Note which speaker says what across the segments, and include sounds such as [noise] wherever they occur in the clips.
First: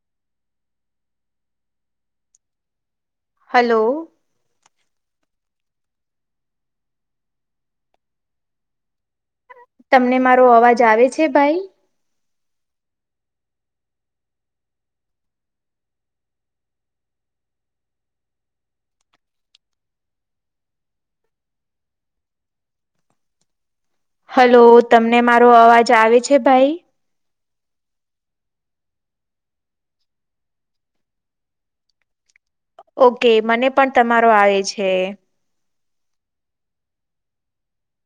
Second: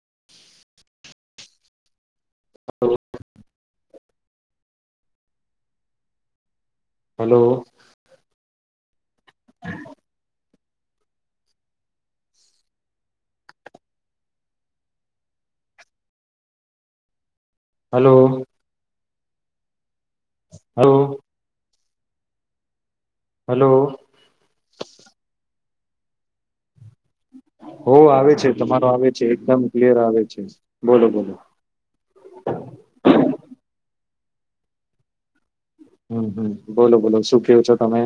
Speaker 1: [inaudible] હ,
Speaker 2: hello,
Speaker 1: hello,
Speaker 2: તમને મારો અવાજ આવે છે ભાઈ.
Speaker 1: હલો, હ, હલો,
Speaker 2: હલો, તમને મારો અવાજ આવે છે. ભાઈ
Speaker 1: હો આવે છે. તમારો આવે છે. એકદમ ક્લિયર આવે છે બોલો બોલો.
Speaker 2: ઓકે મને પણ તમારો આવે છે.
Speaker 1: હમ્મ, હમ્મ, બોલો બોલો શું કેવું છો તમે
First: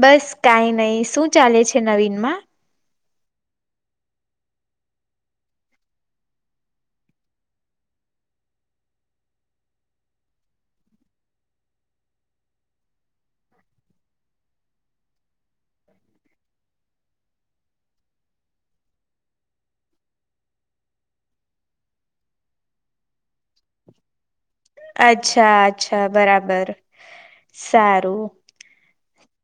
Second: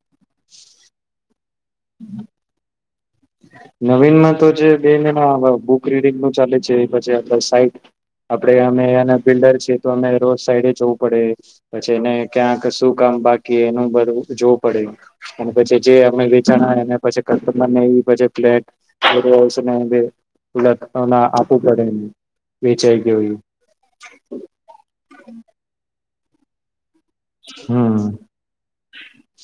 Speaker 2: બસ કઈ નહી શું. શું ચાલે છે. નવીનમાં
Speaker 1: નવીન તો જે બે મહ બુક રીડંગ નું ચાલે છે. પછ સાઈટ આપડ અમે બિલ્ડર છએ તો અ રોડ સાઈડ જવું પડે પછી એને ક્યાં શું કામ બાકી એનું બ જોવું પડે પછી, જેમે વેચા લેટને આપવું પડે એ વેચાઈ ગયું એ
Speaker 2: અચ્છા અચ્છા બરાબર
Speaker 1: હમ
Speaker 2: સારું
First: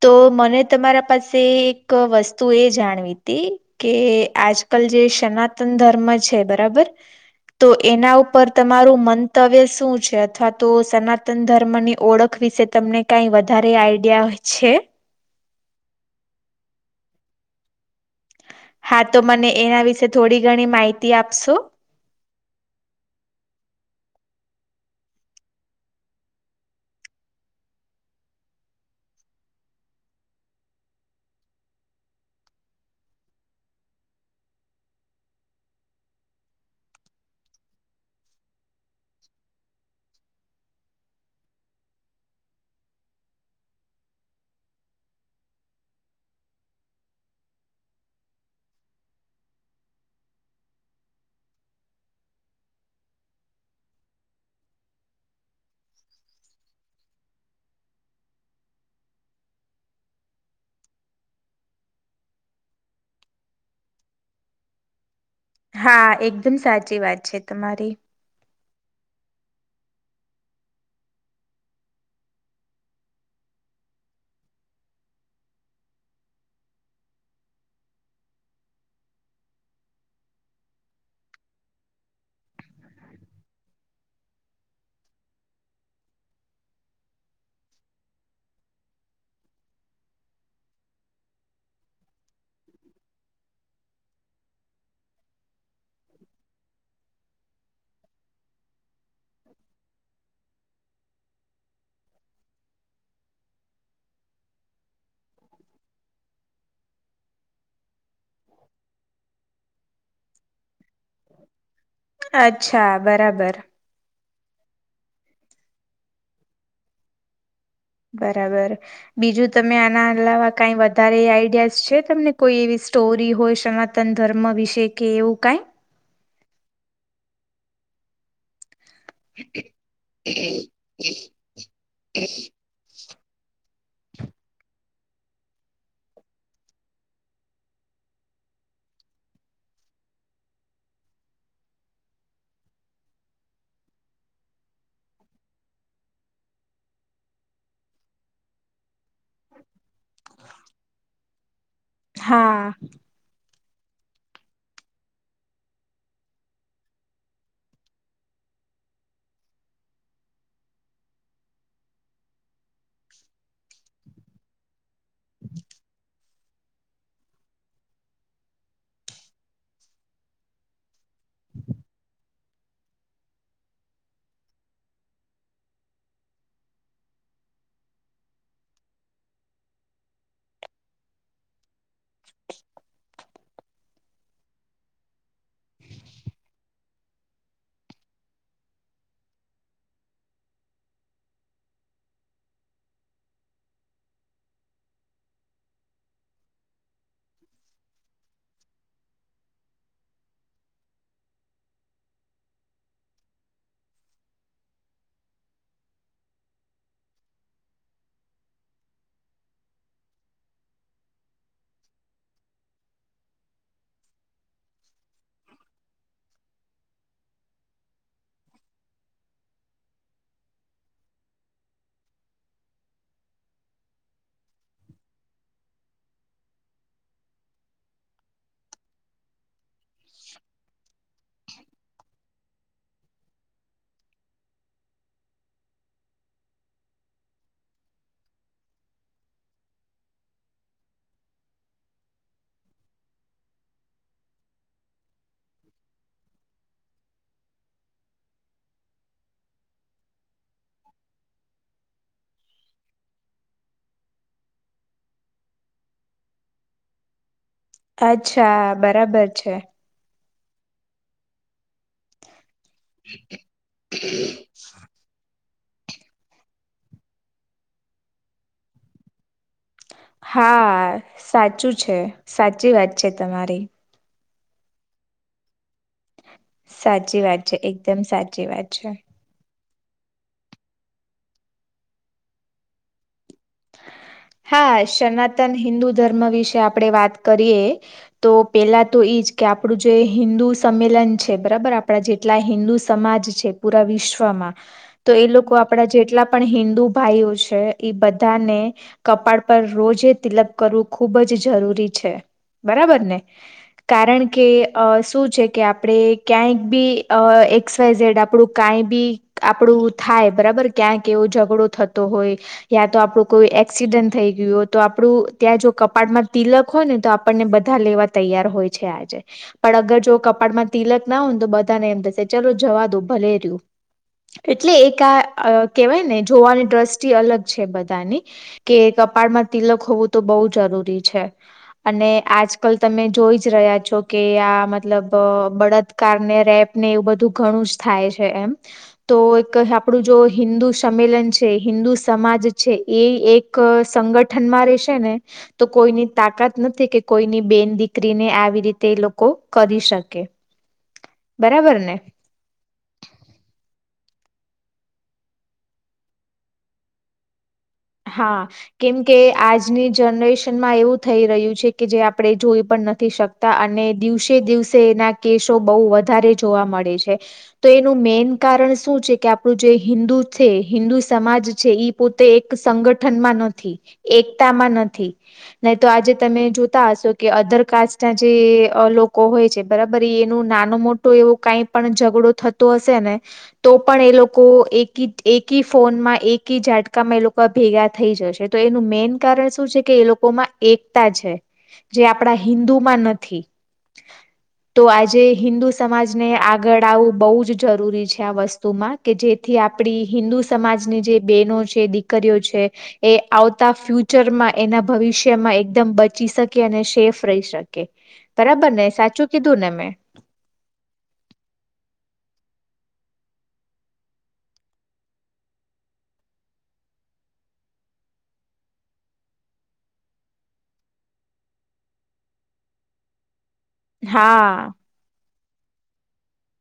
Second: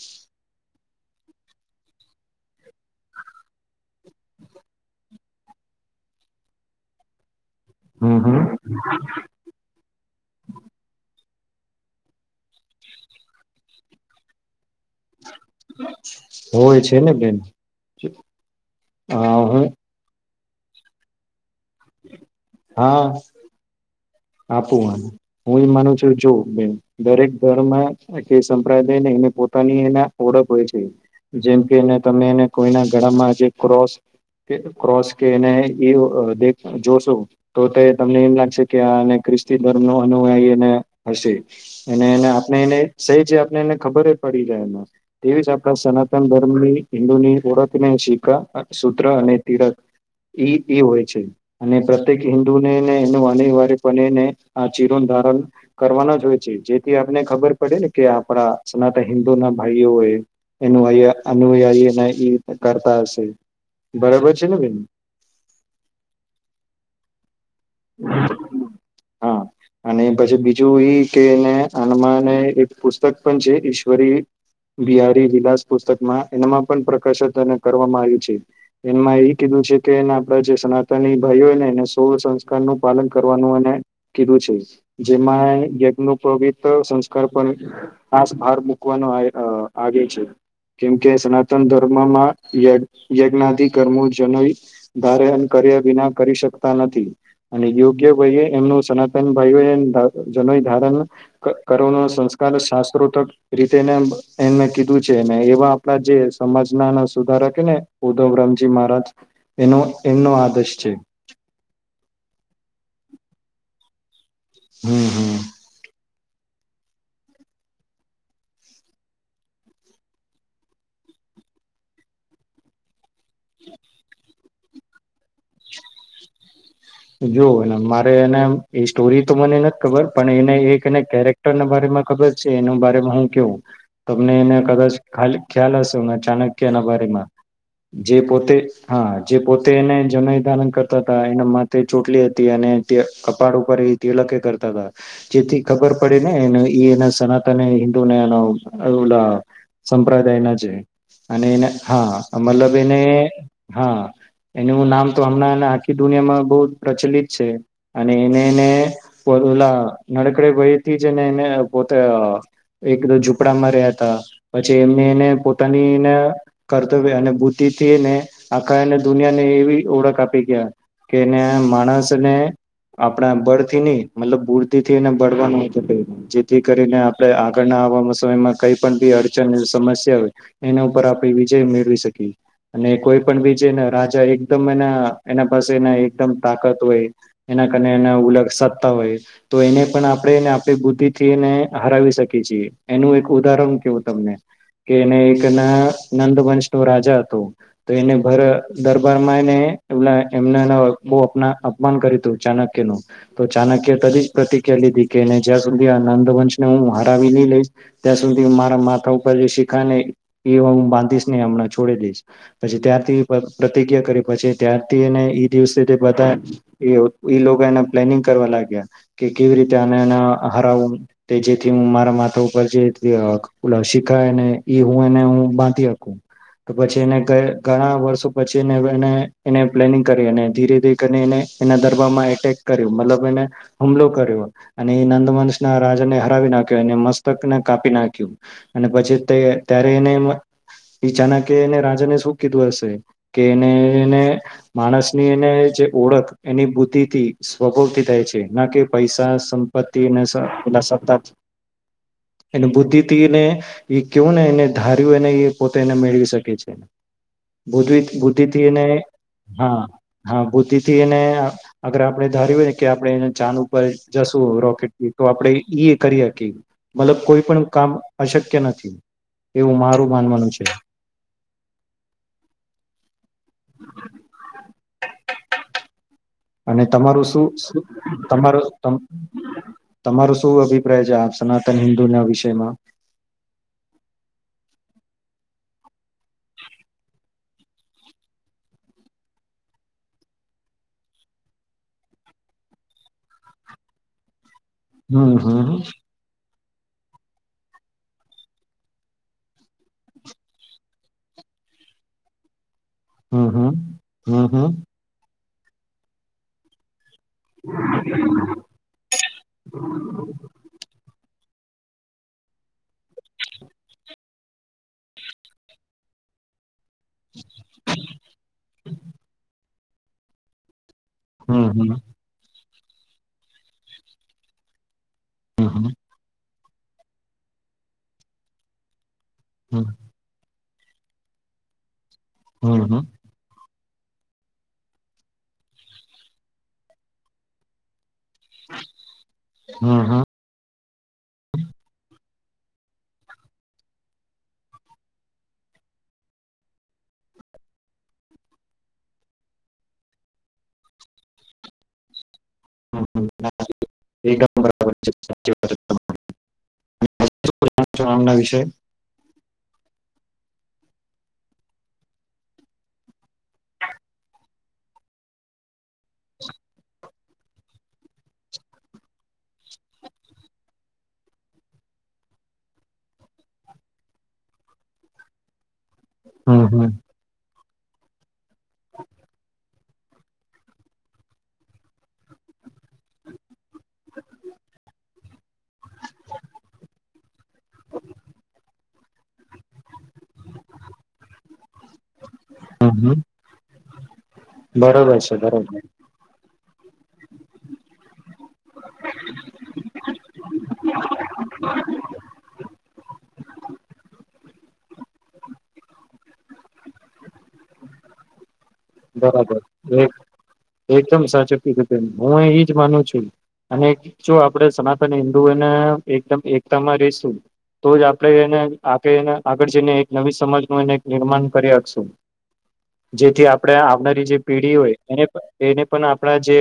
Speaker 2: તો મને તમારા પાસે એક વસ્તુ એ જાણવી હતી. કે આજ કલ જે સનાતન ધર્મ છે બરાબર તો એના
Speaker 1: હમ હમ
Speaker 2: ઉપર તમારું મંતવ્ય શું છે અથવા તો સ સનાતન ધર્મની ઓળખ વિશે તમને કાંઈ વધારે આઈડિયા હોય. છે.
Speaker 1: હોય છે ને બેન
Speaker 2: હા
Speaker 1: અ
Speaker 2: તો મને
Speaker 1: હું
Speaker 2: એના વિશે થોડીક ગણી માહિતી આપશો.
Speaker 1: હા. હું એ માનું છું જો બે દરેક ઘરમાં કે સંપ્રદાયને એને પોતાની એના ઓળખ હોય છે જેમ કે એ તમે એને કોઈના ગળામાં જે ક્રોસ ક્રોસ કે એને એ જોશો તો તે તમને એમ લાગશે કે ખ્રિસ્તી ધર્મ નો અનુયાય એને હશે અને એને આપણે એને સહી જે આપને એને ખબર પડી જ એમાં તેવી જ આપણા સનાતન ધર્મની હિન્દુની ઓળખને શીખા સૂત્ર અને તીરક એ હોય છે અને પ્રત્યેક હિન્દુનેને એનું અનિવાર્ય પણ એને આ ચિરો ધારણ કરવાના જ હોય છે જેથી આપને ખબર પડે ને કે આપણા સનાતન હિન્દુ ના ભાઈઓ એનું અનુયાયી કરતા હશે બરાબર છે ને બેન.
Speaker 2: હા એકદમ સાચી વાત છે. તમામારી
Speaker 1: હા અને પછી બીજું ઈ કે એને આમાંને એક પુસ્તક પણ છે ઈશ્વરી બિહારી વિલાસ પુસ્તકમાં એનામાં પણ પ્રકાશન કરવામાં આવ્યું છે એમાં એ કીધું છે કે આપડા જે સનાતની ભાઈઓને એ સોળ કરવાનું અને કીધું છે જેમાં યજ્ પવિત સંસ્કાર પણ ખાસ ભાર મૂકવાનો આવે છે કેમકે સનાતન ધર્મમાં યજ્ઞદિ કર્મો જન ધ કર્યા વિના કરી શકતા નથી. અને યોગ્ય ભાઈ એમનું સનાતન ભાઈ એ જનો ધારણ કરવાનો સંસ્કાર શાસ્ત્રોતક રીતે એને કીધું છે એવા આપણા જે સમાજના સુધાર કે ને ઉધવ રામજી મહારાજ એનો એમનો આદેશ છે.
Speaker 2: અચ્છા બરાબર.
Speaker 1: [inaudible]
Speaker 2: બરાબર બીજું તમે આના અલાવા કઈ વધારે આઈડિયાસ છે તમને કોઈ એવી સ્ટોરી હોય સનાતન ધર્મ વિશે કે એવું કઈ
Speaker 1: જોવુંને મારે એને એ સ્ટોરી તો મને નથી ખબર પણ એને એક એને કેરેક્ટર ના બમાં ખબર છે એના બમાં હું તમને એને કદાચ ખા ખ્યાલ હશે ચાણક્ય એના બમાં જે પોતે હા જે પોતે એને જનદાન કરતા હતા એના તે ચોટલી હતી અને તે કપાળ ઉપર એ તિલકે કરતા હતા જેથી ખબર પડી નેને એ એના સનાતન એ હિન્દુને એના ઓલા સંપ્રદાય ના છે અને એને હા મતલબ એને હા એનું નામ તો હમણાં આખી દુનિયામાં બહ પ્રચલિત છે અને એને એને ઓલા નડકડે વયથી જને એને પોતે એક ઝુંપડા મા રહ્યા હતા પછી એ એને પોતાનીને કર્તવ્ય અને બુદ્ધિ થી એને આખાને દુનિયા ને એવી ઓળખ આપી ગયા કે એને માણને આપણા બળથી નની મતલબ બુદધ થી એને બળવાનું જેથી કરીને આપણે આગળના આવામાં સમયમાં કઈ પણ બી અડચણ સમસ્યા હોય એના ઉપર આપણે વિજય મેળવી શકીએ અને કોઈ પણ બી છેને રાજા એકદમ એના એના પાસે એકદમ તાકાત હોય એના કાર એના ઉલગ સત્તા હોય તો એને પણ આપણે એને આપણી બુદ્ધિ થી એને હરાવી શકીએ છીએ એનું એક ઉદાહરણ કેવું તમને કે એને એક એના નંદ વંશ ન રાજા હતો તો એને દરબારમાં એને એ એમના બહ અપ અપમાન કર્યું હતું ચાણક્ય નું તો ચાણક્ય ત જ પ્રતિક્રિયા લીધી કે જ્યાં સુધી આ નંદ વંશને હું હરાવી લઈ લઈશ ત્યાં સુધી મારા માથા ઉપર જે શીખા ને એ હું બાંધીશ ને હમણાં છોડી દઈશ પછી ત્યાંથી પ્રતિક્ઞા કરી પછી ત્યાં ને એ દિવસે લોકો એને પ્લેનિંગ કરવા લાગ્યા કે કેવી રીતે આને એના હરાવું જેથી હું મારા માથા ઉપર જે શીખાયને એ હું એને હ બાંધી આપકું તો પછી એને ઘણા વર્ષો પછી એને એને પ્લેનિંગ કરીને ધીરે એના દરબામાં એટેક કર્યો મતલબ એને હુમલો કર્યો અને એ નંદ વંશ ના રાજાને હરાવી નાખ્યો એને મસ્તકને કાપી નાખ્યું અને પછી ત્યારે એને ચાનક એને રાજાને શું કીધું હશે કે એને એને માણસની એને જે ઓળખ એની બુદ્ધિથી સ્વભાવથી થાય છે, ના કે પૈસા સંપત્તિ અને એ સતા એની બુદ્ધિથીને એ કેવું ને એ ધાર્યું એને એ પોતે એને મેળવી શકે છે. બુ
Speaker 2: અચ્છા
Speaker 1: બુદ્ધિથીને
Speaker 2: બરાબર છે.
Speaker 1: હા હામ ભૂતિ થી એને અગર આપડણે ધાર્યું હો કે આપડે એને ચાન ઉપર જશું રોકેટથી તો આપડે ઈ ઈ એ કર્યા કે મતલબ કોઈ પણ કામ અશક્ય નથી. એવું મારું માનવાનું છે
Speaker 2: હા, સાચું છે સાચી વાત છે તમારી.
Speaker 1: [unintelligible] અને
Speaker 2: સાચી
Speaker 1: તમારું
Speaker 2: વાત
Speaker 1: શું
Speaker 2: છે એકદમ સાચી
Speaker 1: તમારું
Speaker 2: વાત છે.
Speaker 1: તમ તમારો શું અભિપ્રાય છે, આ સનાતન હિન્દુ ના વિષયમાં
Speaker 2: હા, સનાતન હિન્દુ ધર્મ વિશે આપડે વાત કરીએ તો પેલા તો એઈજ કે આપડું જે હિન્દુ સંમેલન છે, બરાબર આપણા જેટલા હિન્દુ સમાજ છે પૂરા વિશ્વમાં તો એ
Speaker 1: હમ
Speaker 2: લોકો
Speaker 1: હમ
Speaker 2: આપડા જેટલા પણ હીં [inaudible] ભાઈઓ છે એ બધા બધાને કપાળ પર રોજે તિલક કરવું ખૂબ જ જરૂરી છે. બરાબર ને
Speaker 1: હમ હમ
Speaker 2: કારણ કે
Speaker 1: હમ હમ
Speaker 2: શું છે. કે આપણેે ક્યાંયક બી અવ એક્સવાયઝેડ આપડું કાઈ બી આપડું થાય બરાબર ક્યાંક એવું જ પૂરો થતો હોય યા તો આપડુ કોઈ એક્સિડન્ટ થઈ ગયું હો તો આપડુ ત્યાં જો કપાટમાં તિલક ખો ને તો આપણને બધા લેવા તૈયાર હોય છે આજે પણ અગર જો કપાળમાં તિલક ના હું તો બધાને
Speaker 1: હમ
Speaker 2: એમ થશે ચલો જવા દો ભલેર્યું એટલે એક અ
Speaker 1: હમ
Speaker 2: કેવાય ને જોવાની દ્રષ્ટિ અલગ છે બધ તાની કેક અપ પાડમાં
Speaker 1: હમ
Speaker 2: તિલક હોવું તો જરૂર ટી છે અને આજકાલ
Speaker 1: હમ
Speaker 2: તમે જોઈ જ રહ્યા છો કે આ મતલબ અ બળત્કાર ને રેપ ને એવું બધું ઘણું જ થાય છ એમ. તો એક
Speaker 1: હમ
Speaker 2: આપડું
Speaker 1: હમ
Speaker 2: જો હિન્દુ સંમેલન છે, હિન્દુ સમાજ છે એ એક સંગઠનમાં રશેને તો કોઈની તાકાત નથી કે કોઈની બેન દીકરીને આવી રીતે એ લોકો કરી શકે, બરાબર ને?
Speaker 1: [unintelligible] શું આમના
Speaker 2: હા
Speaker 1: વિશે
Speaker 2: કેમ કે આજની જનરેશ તેનમા એવું થઈ રહ્યું છે કે જે આપણે જોઈ પણ નથી શકતા અને દિવસે દિવસે એના કેસો બહુ વધ ધારે જોવા મળે છે. તો એનું મેન કારણ શું છે કે આપણું જે હિન્દુ છે હિન્દુ સમાજ છે એ પોતે એક સંગઠનમાં નથી એકતામાં નથી. તો આજે તમે
Speaker 1: હમ હમ
Speaker 2: જોતા હશો કે અધર ના જે લોકો હોય છે બરાબર એનું નાનો મોટો એવો કઈ પણ ઝઘડો થતો હશે ને તો પણ એ લોકો એકિ એક એકી ફોનમાં એકી ઝાટકા મા એ લોકો ભેગા થઈ જશે તો એનું મેન કારણ શું છે. કે એ લોકોમાં એકતા છે જે આપણા
Speaker 1: હમ
Speaker 2: હિન્દુમાં
Speaker 1: હમ
Speaker 2: નથી તો
Speaker 1: બરાબર
Speaker 2: આજે
Speaker 1: છે
Speaker 2: હિન્દુ
Speaker 1: બરાબર
Speaker 2: સમાજને આ આગળ આવવું બહુ જ જરૂરી છે આ વસ્તુમાં કે જેથી આપણી હિન્દુ સમાજની જે બેહેનો છે દી એ આવતા ફ્યુચરમાં એના ભવિષ્યમાં એકદમ બચી શકે અને સેફ રહી શકે બરાબર ને સાચું
Speaker 1: બરાબર
Speaker 2: કીધું ને મેં
Speaker 1: એક એકદમ સાચ કીધું હું અ માનું છું અને જો આપણે સનાતન હિન્દુ એને એકદમ એકતામાં રહશું તો જ આપણે એને આગળ જઈને એક નવી સમાજનું એને નિર્માણ કરી આપશું જેથી આ આપડે આવનારી જે
Speaker 2: હા
Speaker 1: પેઢી હોય એને એને પણ આપણા જે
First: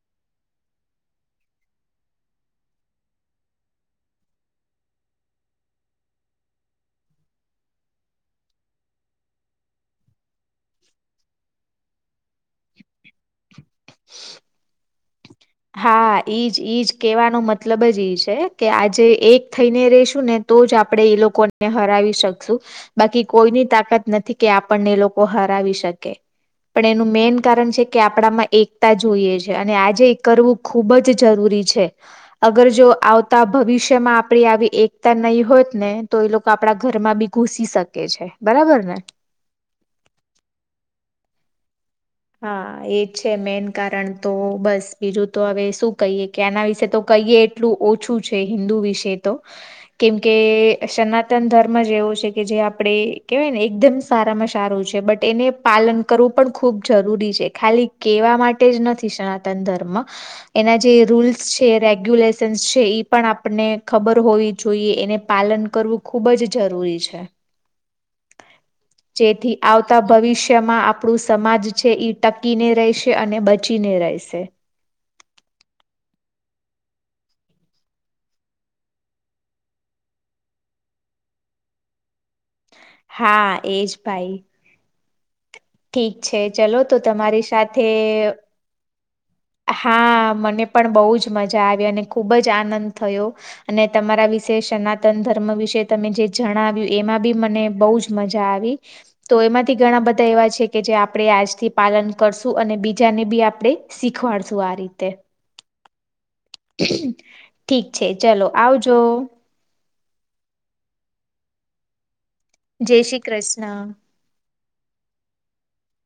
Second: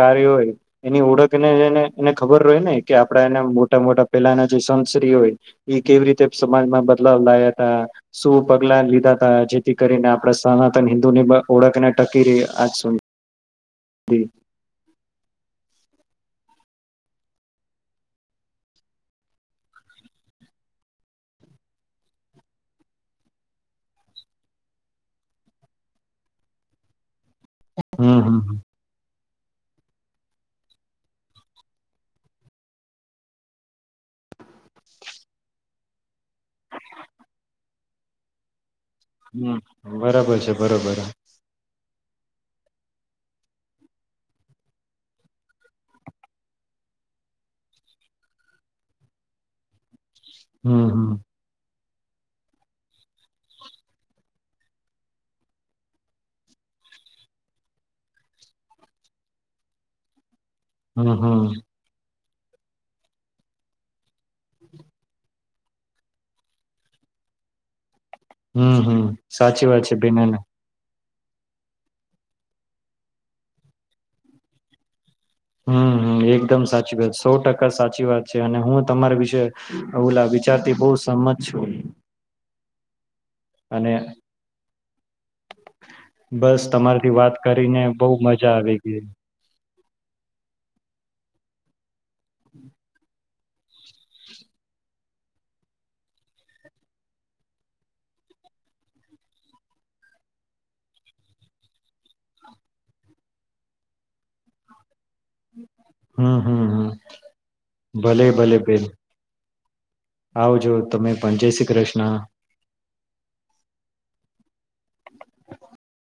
Speaker 1: કાર્યો હોય એની ઓળખને એને એને ખબર હોય ને કે આપડા એના મોટા મોટા પેલાના જે સંશ્રી હોય એ કેવી રીતે સમાજમાં બદલાવ લાયા તા શું પગલા લીધા ત જેથી કરીને આપડા સનાતન હિન્દુને ઓડકનેટ કે ર આજ શો જ
Speaker 2: હા ઈજ ઈજ કેવાનો મતલબ જ ઈ છે કે આજે એક થઈને રશું ને તો જ આપણે એ લોકોને હરાવી શકશું બાકી કોઈની તાકાત નથી કે આપણને એ લોકો હરાવી શકે પણ એનું મેન કારણ છે કે
Speaker 1: હમ હમ
Speaker 2: આપણામાં એકતા જોઈએ છે. અને આજે એ કરવું ખુબ જ જરૂરી છે અગર જો આવતા ભવિષ્યમાં આપડી આવી એકતા નહી હોત ને તો એ લોકો આપડા ઘરમાં બી ઘુસી શકે છે બરાબર ને.
Speaker 1: હમ બરાબર છે બરોબર.
Speaker 2: હા એજ છે મેન કારણ તો બસ બીજું તો હવે શું કહીએ કે આના વિશે તો કહીએ એટલું ઓછું છે હિન્દુ વિશે તો કેમ કે
Speaker 1: હમ હમ
Speaker 2: સનાતન ધર્મ માં જ છે કે જે આપ કેવાય ને એકદમ સારામાં સારું છે બટ એને પાલન કરવું પણ ખુબ જરૂરી છે ખાલી કેવા માટે જ નથી સનાતન ધર્મ. એના જે
Speaker 1: હમ
Speaker 2: રૂલ્સ
Speaker 1: હમ
Speaker 2: છે રેગ્યુલેશ છે ઈ પણ આપને ખબર હોવી જોઈએ એને પાલન કરવું ખૂબ જ જરૂરી છે.
Speaker 1: હમ હમ
Speaker 2: જેથી
Speaker 1: સાચી વાત છે
Speaker 2: આવતા
Speaker 1: બેન
Speaker 2: ભવિષ્યમાં આપ ણું સમાજ છે ટકીને રહેશે અને બચીને રહેશે.
Speaker 1: હમ હમ એકદમ સાચી વાત સો ટકા સાચી વાત છે અને હું તમારા વિશે ઓલા વિચારતી બહુ સમત છું.
Speaker 2: હા એજ
Speaker 1: અને
Speaker 2: ભાઈ ઠીક છે
Speaker 1: બસ
Speaker 2: ચલો તો
Speaker 1: તમારીથી
Speaker 2: તમારી
Speaker 1: વાત
Speaker 2: સાથે
Speaker 1: કરીને બહુ મજા આવી ગઈ.
Speaker 2: હા મને પણ બહુ જ મજા આવી અને ખૂબ જ આનંદ થયો. અને તમારા વિશે સનાતન ધર્મ વિશે તમે જે જણાવ્યું એમાં બી મને બોવ જ મજા આવી તો એમાંથી ઘણા બધા એવા છે કે જે આપણે આજથી પાલન કરશું અને બીજાને બી આપણે શી ખવાડશું આ રીતે.
Speaker 1: હમ હમ હમ
Speaker 2: ઠીક છે
Speaker 1: ભલે
Speaker 2: ચલો
Speaker 1: ભલે બેન
Speaker 2: આવજો.
Speaker 1: આવજો તમે પણ જય શ્રી કૃષ્ણ.
Speaker 2: જય શ્રી કૃષ્ણ.
Speaker 1: [inaudible]